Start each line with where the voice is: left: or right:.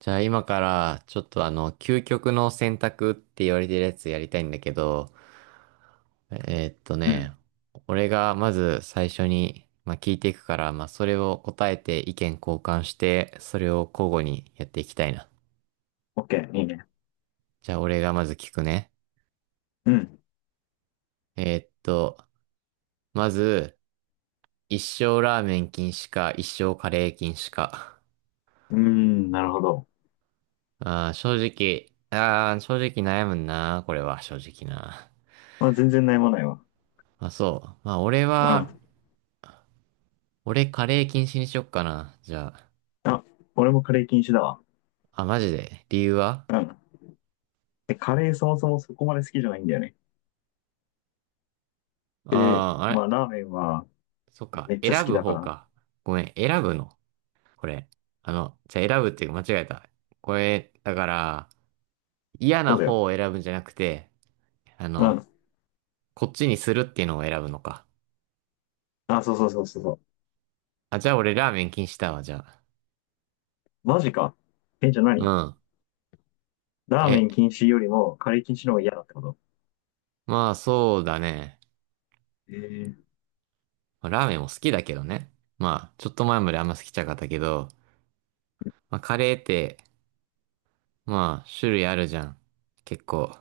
right: じゃあ今からちょっとあの、究極の選択って言われてるやつやりたいんだけど、えーっと
left: う
right: ね、
left: ん。
right: 俺がまず最初に、聞いていくから、それを答えて意見交換して、それを交互にやっていきたいな。
left: オッケー、いいね。
right: じゃあ俺がまず聞くね。
left: うん。
right: えーっと、まず、一生ラーメン禁止か、一生カレー禁止か。
left: うーん、なるほど。
right: 正直、正直悩むな、これは正直な。
left: まあ、全然悩まないわ。
right: まあそう。
left: うん。
right: 俺、カレー禁止にしよっかな。じゃあ。
left: あ、俺もカレー禁止だわ。
right: あ、マジで。理由は？
left: うん。で、カレーそもそもそこまで好きじゃないんだよね。で、
right: ああー、あ
left: ま
right: れ、
left: あ、ラーメンは
right: そっか。
left: めっちゃ好
right: 選
left: き
right: ぶ
left: だか
right: 方
left: ら。
right: か。ごめん。選ぶの。これ。あの、じゃあ選ぶっていうか間違えた。これ、だから、嫌な
left: そうだよ。
right: 方を選ぶんじゃなくて、あ
left: う
right: の、
left: ん。
right: こっちにするっていうのを選ぶのか。
left: あ、そうそうそうそうそう。
right: あ、じゃあ俺ラーメン禁止だわ、じゃあ。
left: マジか。え、じゃあ
right: う
left: 何？
right: ん。
left: ラーメ
right: え、
left: ン禁止よりもカレー禁止の方が嫌だってこと？
right: まあそうだね。
left: ええ、
right: まあラーメンも好きだけどね。まあ、ちょっと前まであんま好きじゃなかったけど、まあカレーって、まあ種類あるじゃん。結構。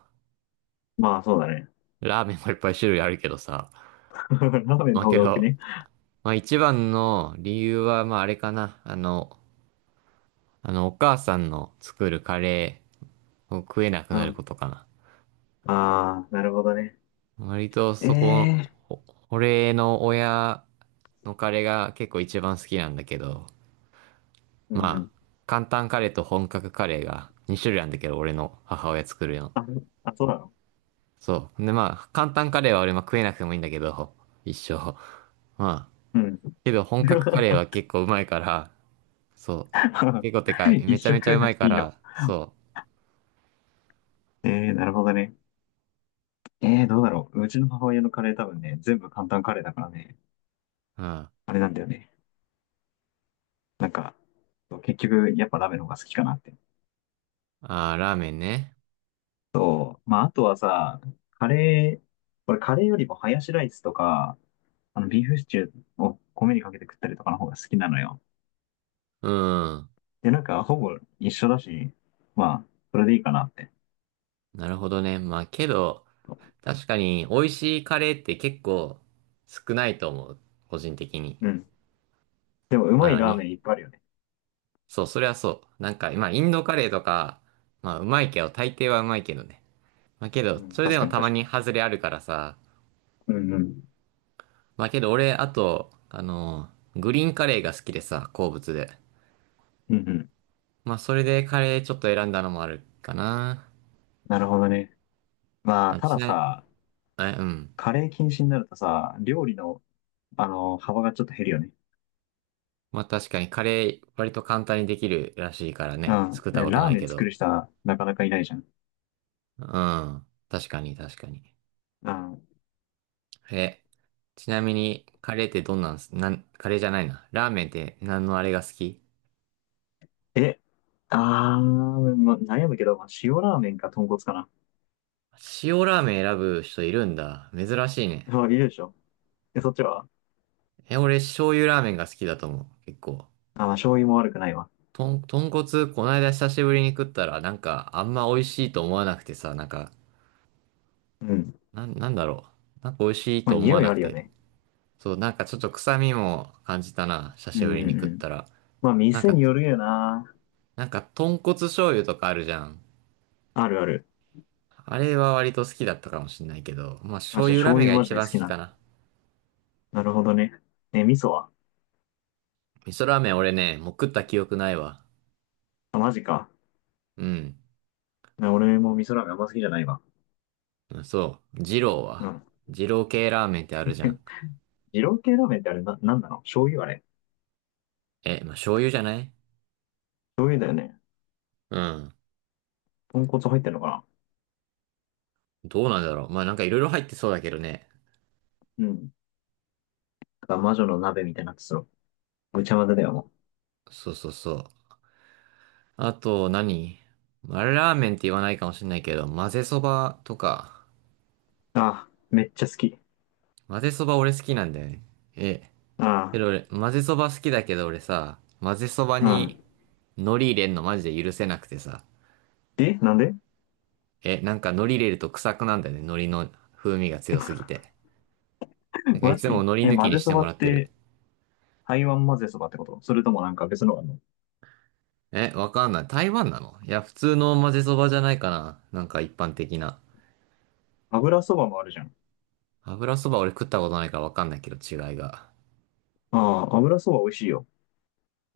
left: まあ、そうだね。
right: ラーメンもいっぱい種類あるけどさ。
left: ラーメン
right: まあ
left: の方
right: け
left: が多く
right: ど、
left: ね？
right: まあ一番の理由は、まああれかな。あの、お母さんの作るカレーを食えなく
left: う
right: なる
left: ん。
right: ことかな。
left: ああ、なるほどね。
right: 割と
left: え
right: そこ、
left: え
right: お俺の親のカレーが結構一番好きなんだけど、
left: ー、うんう
right: ま
left: ん。
right: あ、簡単カレーと本格カレーが2種類あるんだけど、俺の母親作るの。
left: あ、あ、そうなの？
right: そう。で、まあ、簡単カレーは俺も食えなくてもいいんだけど、一生。まあ、
left: うん。
right: けど本格カレー は結構うまいから、そう。結構てかい、
left: 一
right: めちゃ
left: 食
right: めち
left: 食
right: ゃ
left: え
right: う
left: な
right: ま
left: く
right: い
left: て
right: か
left: いいの？
right: ら、そ
left: なるほどね。どうだろう。うちの母親のカレー多分ね、全部簡単カレーだからね、
right: う。うん。あ
left: あれなんだよね。なんか、そう結局、やっぱラーメンの方が好きかなって。
right: あ、ラーメンね。
left: そう。まあ、あとはさ、カレー、俺カレーよりもハヤシライスとか、ビーフシチューを米にかけて食ったりとかの方が好きなのよ。
right: うん。
left: で、なんか、ほぼ一緒だし、まあ、それでいいかなって。
right: なるほどね。まあけど、確かに美味しいカレーって結構少ないと思う。個人的に。
left: うん。でも、う
right: まあ
left: まい
right: の
left: ラー
right: に。
left: メンいっぱいあるよね。
right: そう、それはそう。なんか、まあインドカレーとか、まあうまいけど、大抵はうまいけどね。まあけど、
left: うん、
right: それで
left: 確か
right: も
left: に
right: たま
left: 確か
right: に
left: に。
right: 外れあるからさ。
left: うんうん。
right: まあけど俺、あと、グリーンカレーが好きでさ、好物で。
left: うんうん。
right: まあそれでカレーちょっと選んだのもあるかな。
left: なるほどね。まあ、
right: まあ、
left: た
right: ち
left: だ
right: な、
left: さ、
right: え、うん。
left: カレー禁止になるとさ、料理の、幅がちょっと減るよね。
right: まあ確かにカレー割と簡単にできるらしいから
left: う
right: ね。
left: ん。
right: 作ったこと
left: ラー
right: ない
left: メン
right: け
left: 作
right: ど。
left: る人はなかなかいないじゃん。
right: うん。確かに確かに。
left: うん。
right: え、ちなみにカレーってどんなんす、なん、カレーじゃないな。ラーメンって何のあれが好き？
left: え、あー、ま、悩むけど、まあ、塩ラーメンか豚骨かな。
right: 塩ラーメン選ぶ人いるんだ。珍しいね。
left: まあ、いるでしょ。そっちは？
right: え、俺醤油ラーメンが好きだと思う。結構。
left: あ、まあ、醤油も悪くないわ。
right: とん、豚骨、こないだ久しぶりに食ったら、なんかあんま美味しいと思わなくてさ、なんか、
left: うん。
right: なん、なんだろう。なんか美味しい
left: まあ、
right: と思わ
left: 匂い
right: な
left: あ
right: く
left: るよ
right: て、
left: ね。
right: そう、なんかちょっと臭みも感じたな。久
left: うん
right: し
left: うん
right: ぶ
left: う
right: りに食っ
left: ん。
right: たら。
left: まあ、
right: なん
left: 店
right: か、
left: によるよな。
right: なんか豚骨醤油とかあるじゃん。
left: あるある。
right: あれは割と好きだったかもしんないけど、まあ
left: あ、
right: 醤
left: じゃあ
right: 油ラー
left: 醤
right: メン
left: 油
right: が
left: マジ
right: 一
left: で
right: 番
left: 好
right: 好
left: き
right: き
left: なん
right: か
left: だ。
right: な。
left: なるほどね。味噌は？
right: 味噌ラーメン俺ね、もう食った記憶ないわ。
left: あ、マジか。
right: うん。
left: 俺も味噌ラーメンあんま好きじゃないわ。
right: そう。二郎
left: う
right: は。
left: ん。
right: 二郎系ラーメンってあるじゃん。
left: 二郎系ラーメンってあれな、なんなの？醤油あれ？
right: え、まあ醤油じゃない？
left: 醤油だよね。
right: うん。
left: 豚骨入ってんのかな？
right: どうなんだろう。まあなんかいろいろ入ってそうだけどね。
left: うん。だから魔女の鍋みたいになってそう。ぐちゃ混ぜだよ、も
right: そうそうそう。あと何、まあれラーメンって言わないかもしんないけど、混ぜそばとか。
left: う。ああ、めっちゃ好き。
right: 混ぜそば俺好きなんだよね。え、
left: あ
right: けど俺、混ぜそば好きだけど俺さ、混ぜそば
left: あ、う
right: に海苔入れんのマジで許せなくてさ。
left: ん。え、なんで？
right: え、なんか海苔入れると臭くなんだよね。海苔の風味が強すぎて。な んかい
left: マ
right: つも
left: ジ？
right: 海苔抜き
left: 混
right: に
left: ぜ
right: し
left: そ
right: て
left: ば
right: もら
left: っ
right: ってる。
left: て、台湾混ぜそばってこと？それともなんか別のがあるの？
right: え、わかんない。台湾なの？いや、普通の混ぜそばじゃないかな。なんか一般的な。
left: 油そばもあるじゃん。
right: 油そば俺食ったことないからわかんないけど違いが。
left: ああ、油そば美味しいよ。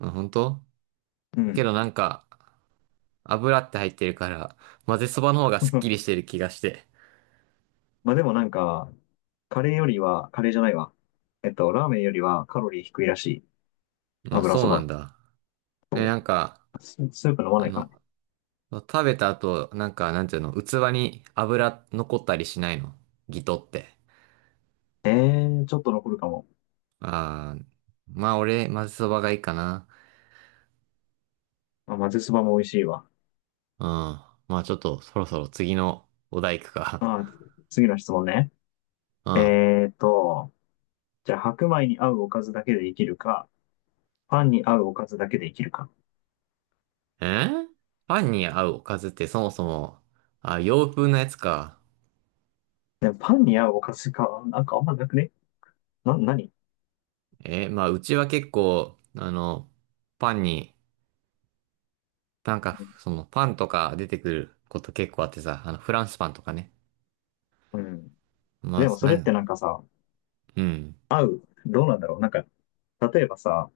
right: うん、本当？
left: う
right: け
left: ん。
right: どなんか、油って入ってるから、混ぜそばの方がすっきりし てる気がして。
left: まあでもなんか、カレーよりは、カレーじゃないわ。ラーメンよりはカロリー低いらしい。
right: あ、
left: 油
right: そ
left: そ
right: うなん
left: ば。
right: だ。え、なんか、
left: スープ飲ま
right: あ
left: ないから
right: の、
left: ね。
right: 食べた後、なんか、なんていうの、器に油残ったりしないの？ギトって。
left: ええー、ちょっと残るかも。
right: ああ、まあ俺、まぜそばがいいかな。
left: まあ、まぜそばも美味しいわ。
right: うん。まあちょっと、そろそろ次のお題行くか。
left: まあ、次の質問ね。
right: うん。
left: えーと、じゃあ白米に合うおかずだけで生きるか、パンに合うおかずだけで生きるか。
right: えー、パンに合うおかずってそもそも、あ、洋風なやつか。
left: でもパンに合うおかずか、なんかあんまなくね？何？
right: えーまあうちは結構、あの、パンに、なんか、その、パンとか出てくること結構あってさ、あの、フランスパンとかね。
left: うん。
right: まあ、
left: でもそ
right: な
left: れっ
right: ん
left: てな
right: か、
left: んかさ、
right: うん。
left: どうなんだろう。なんか、例えばさ、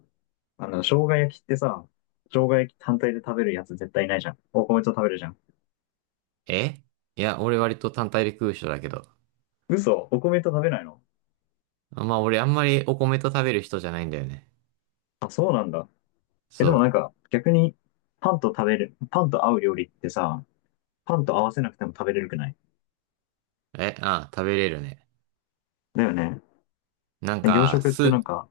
left: 生姜焼きってさ、生姜焼き単体で食べるやつ絶対いないじゃん。お米と食べるじゃん。
right: え、いや、俺割と単体で食う人だけど。
left: 嘘、お米と食べないの？
right: まあ俺あんまりお米と食べる人じゃないんだよね。
left: あ、そうなんだ。
right: そ
left: でもなんか、逆に、パンと合う料理ってさ、パンと合わせなくても食べれるくない？
right: う。え、ああ、食べれるね。
left: だよね。
right: なん
left: 洋
right: か、
left: 食ってな
right: ス、
left: んか、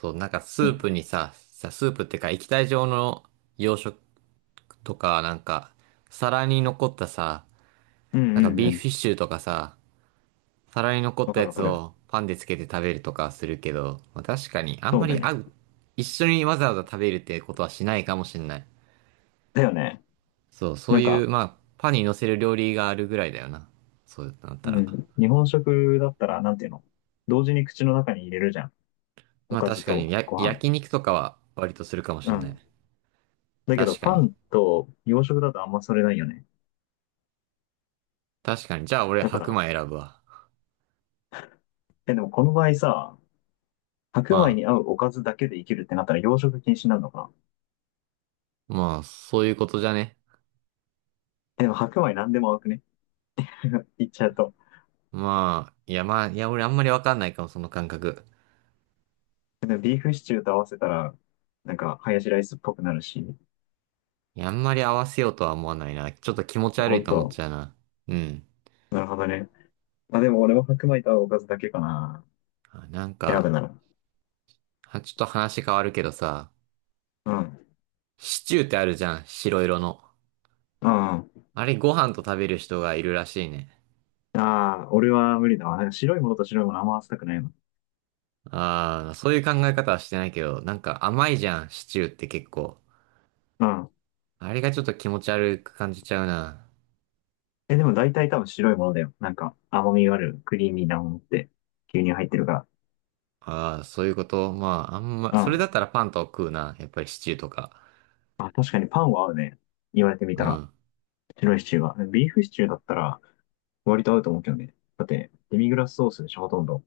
right: そう、なんかス
left: う
right: ー
left: ん、
right: プにさ、さ、スープってか液体状の洋食とか、なんか、皿に残ったさ、
left: うん
right: なんか
left: うんう
right: ビーフ
left: ん。
right: シチューとかさ、皿に残っ
left: わ
right: た
left: かる
right: や
left: わか
right: つ
left: る。
right: をパンでつけて食べるとかするけど、まあ確かにあん
left: そ
right: ま
left: うだ
right: り
left: よね。
right: 合う、一緒にわざわざ食べるってことはしないかもしんない。
left: だよね。
right: そう、そ
left: な
right: う
left: ん
right: い
left: か、
right: う、まあ、パンに乗せる料理があるぐらいだよな。そうなっ
left: う
right: たら。
left: ん、日本食だったら、なんていうの？同時に口の中に入れるじゃん。お
right: まあ
left: かず
right: 確かに、
left: と
right: や、
left: ご飯。
right: 焼肉とかは割とするかも
left: う
right: しんない。
left: ん。だけど、
right: 確か
left: パ
right: に。
left: ンと洋食だとあんまそれないよね。
right: 確かに。じゃあ俺
left: だか
right: 白
left: ら、
right: 米選ぶわ。
left: でもこの場合さ、白米
right: ま
left: に合うおかずだけで生きるってなったら洋食禁止になるのかな？
right: あ、まあ、そういうことじゃね。
left: でも白米なんでも合うくね？言っちゃうと。
right: まあ、いやまあ、いや俺あんまりわかんないかも、その感覚。
left: でもビーフシチューと合わせたら、なんか、ハヤシライスっぽくなるし、
right: いや、あんまり合わせようとは思わないな。ちょっと気持ち悪
left: ほ
right: い
left: ん
right: と思っ
left: と。
right: ちゃうな。うん。
left: なるほどね。まあ、でも俺も白米とおかずだけかな。
right: あ、なん
left: 選ぶ
right: か、
left: なら。
right: あ、ちょっと話変わるけどさ、
left: うん。
right: シチューってあるじゃん、白色の。
left: うん。あ
right: あれご飯と食べる人がいるらしいね。
left: あ、俺は無理だわ。なんか白いものと白いものあんま合わせたくないの。
right: ああ、そういう考え方はしてないけど、なんか甘いじゃん、シチューって結構。
left: うん。
right: あれがちょっと気持ち悪く感じちゃうな。
left: でも大体多分白いものだよ。なんか甘みがある、クリーミーなものって、牛乳入ってるか
right: ああ、そういうこと。まあ、あんま、
left: ら。う
right: それだ
left: ん。
right: ったらパンと食うな。やっぱりシチューとか。
left: あ、確かにパンは合うね。言われてみ
right: う
left: たら。
right: ん。
left: 白いシチューは。ビーフシチューだったら割と合うと思うけどね。だって、デミグラスソースでしょ、ほとんど。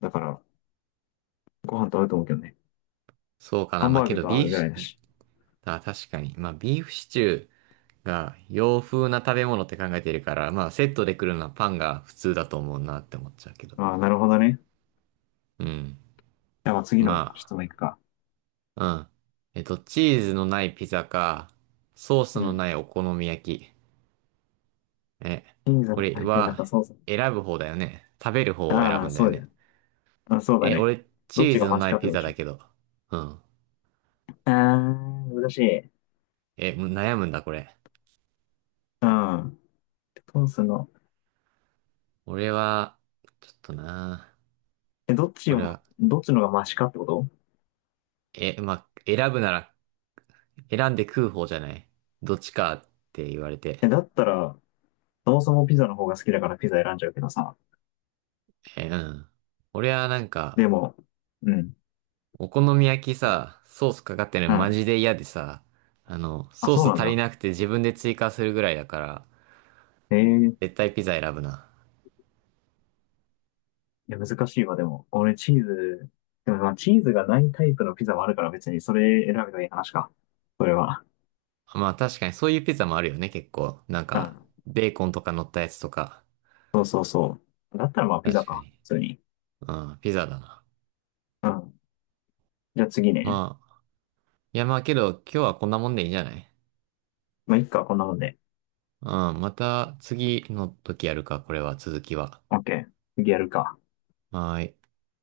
left: だから、ご飯と合うと思うけどね。
right: そうか
left: ハ
right: な。
left: ン
right: まあ
left: バー
right: け
left: グ
right: ど、
left: と合
right: ビー
left: う
right: フ
left: ぐらい
right: シ、
left: だし。
right: あ、確かに。まあ、ビーフシチューが洋風な食べ物って考えてるから、まあ、セットで来るのはパンが普通だと思うなって思っちゃうけど。
left: ああ、なるほどね。
right: うん。
left: じゃあ次の質
right: ま
left: 問いくか。
right: あ、うん。えっと、チーズのないピザか、ソース
left: う
right: の
left: ん。
right: ないお好み焼き。え、
left: 金座
right: こ
left: の
right: れ
left: 体験だ
right: は
left: からそうそう。
right: 選ぶ方だよね。食べる方を選
left: あ
right: ぶ
left: あ、
right: んだ
left: そ
right: よ
left: うじゃ
right: ね。
left: ん。まあ、そうだ
right: え、
left: ね。
right: 俺、チ
left: どっ
right: ー
left: ち
right: ズ
left: が
right: の
left: マシ
right: な
left: か
right: い
left: って
right: ピ
left: こと
right: ザ
left: でしょ。
right: だけど。うん。
left: ああ、難しい。
right: え、む悩むんだ、これ。
left: うん。トースの、
right: 俺は、ちょっとな。
left: え、
right: これは、
left: どっちのがマシかってこと？
right: え、まあ、選ぶなら、選んで食う方じゃない。どっちかって言われて。
left: だったら、そもそもピザの方が好きだからピザ選んじゃうけどさ。
right: え、うん。俺はなんか、
left: でも、うん、
right: お好み焼きさ、ソースかかってる
left: う
right: のマ
left: ん。
right: ジで嫌でさ、あの、
left: あ、
right: ソー
left: そう
right: ス
left: なん
right: 足り
left: だ。
right: なくて自分で追加するぐらいだから、
left: ええ、
right: 絶対ピザ選ぶな。
left: いや、難しいわ、でも。俺、チーズ、でもまあ、チーズがないタイプのピザもあるから別にそれ選べばいい話か。それは。
right: まあ確かにそういうピザもあるよね、結構。なん
left: う
right: か、
left: ん。
right: ベーコンとか乗ったやつとか。
left: そうそうそう。だったらまあ、ピザ
right: 確か
left: か。
right: に。
left: 普通に。
right: うん、ピザだな。
left: うん。じゃあ次ね。
right: まあ、いやまあけど、今日はこんなもんでいいんじゃない？
left: まあ、いっか、こんなもんで。
right: うん、また次の時やるか、これは、続きは。
left: オッケー。次やるか。
right: はーい。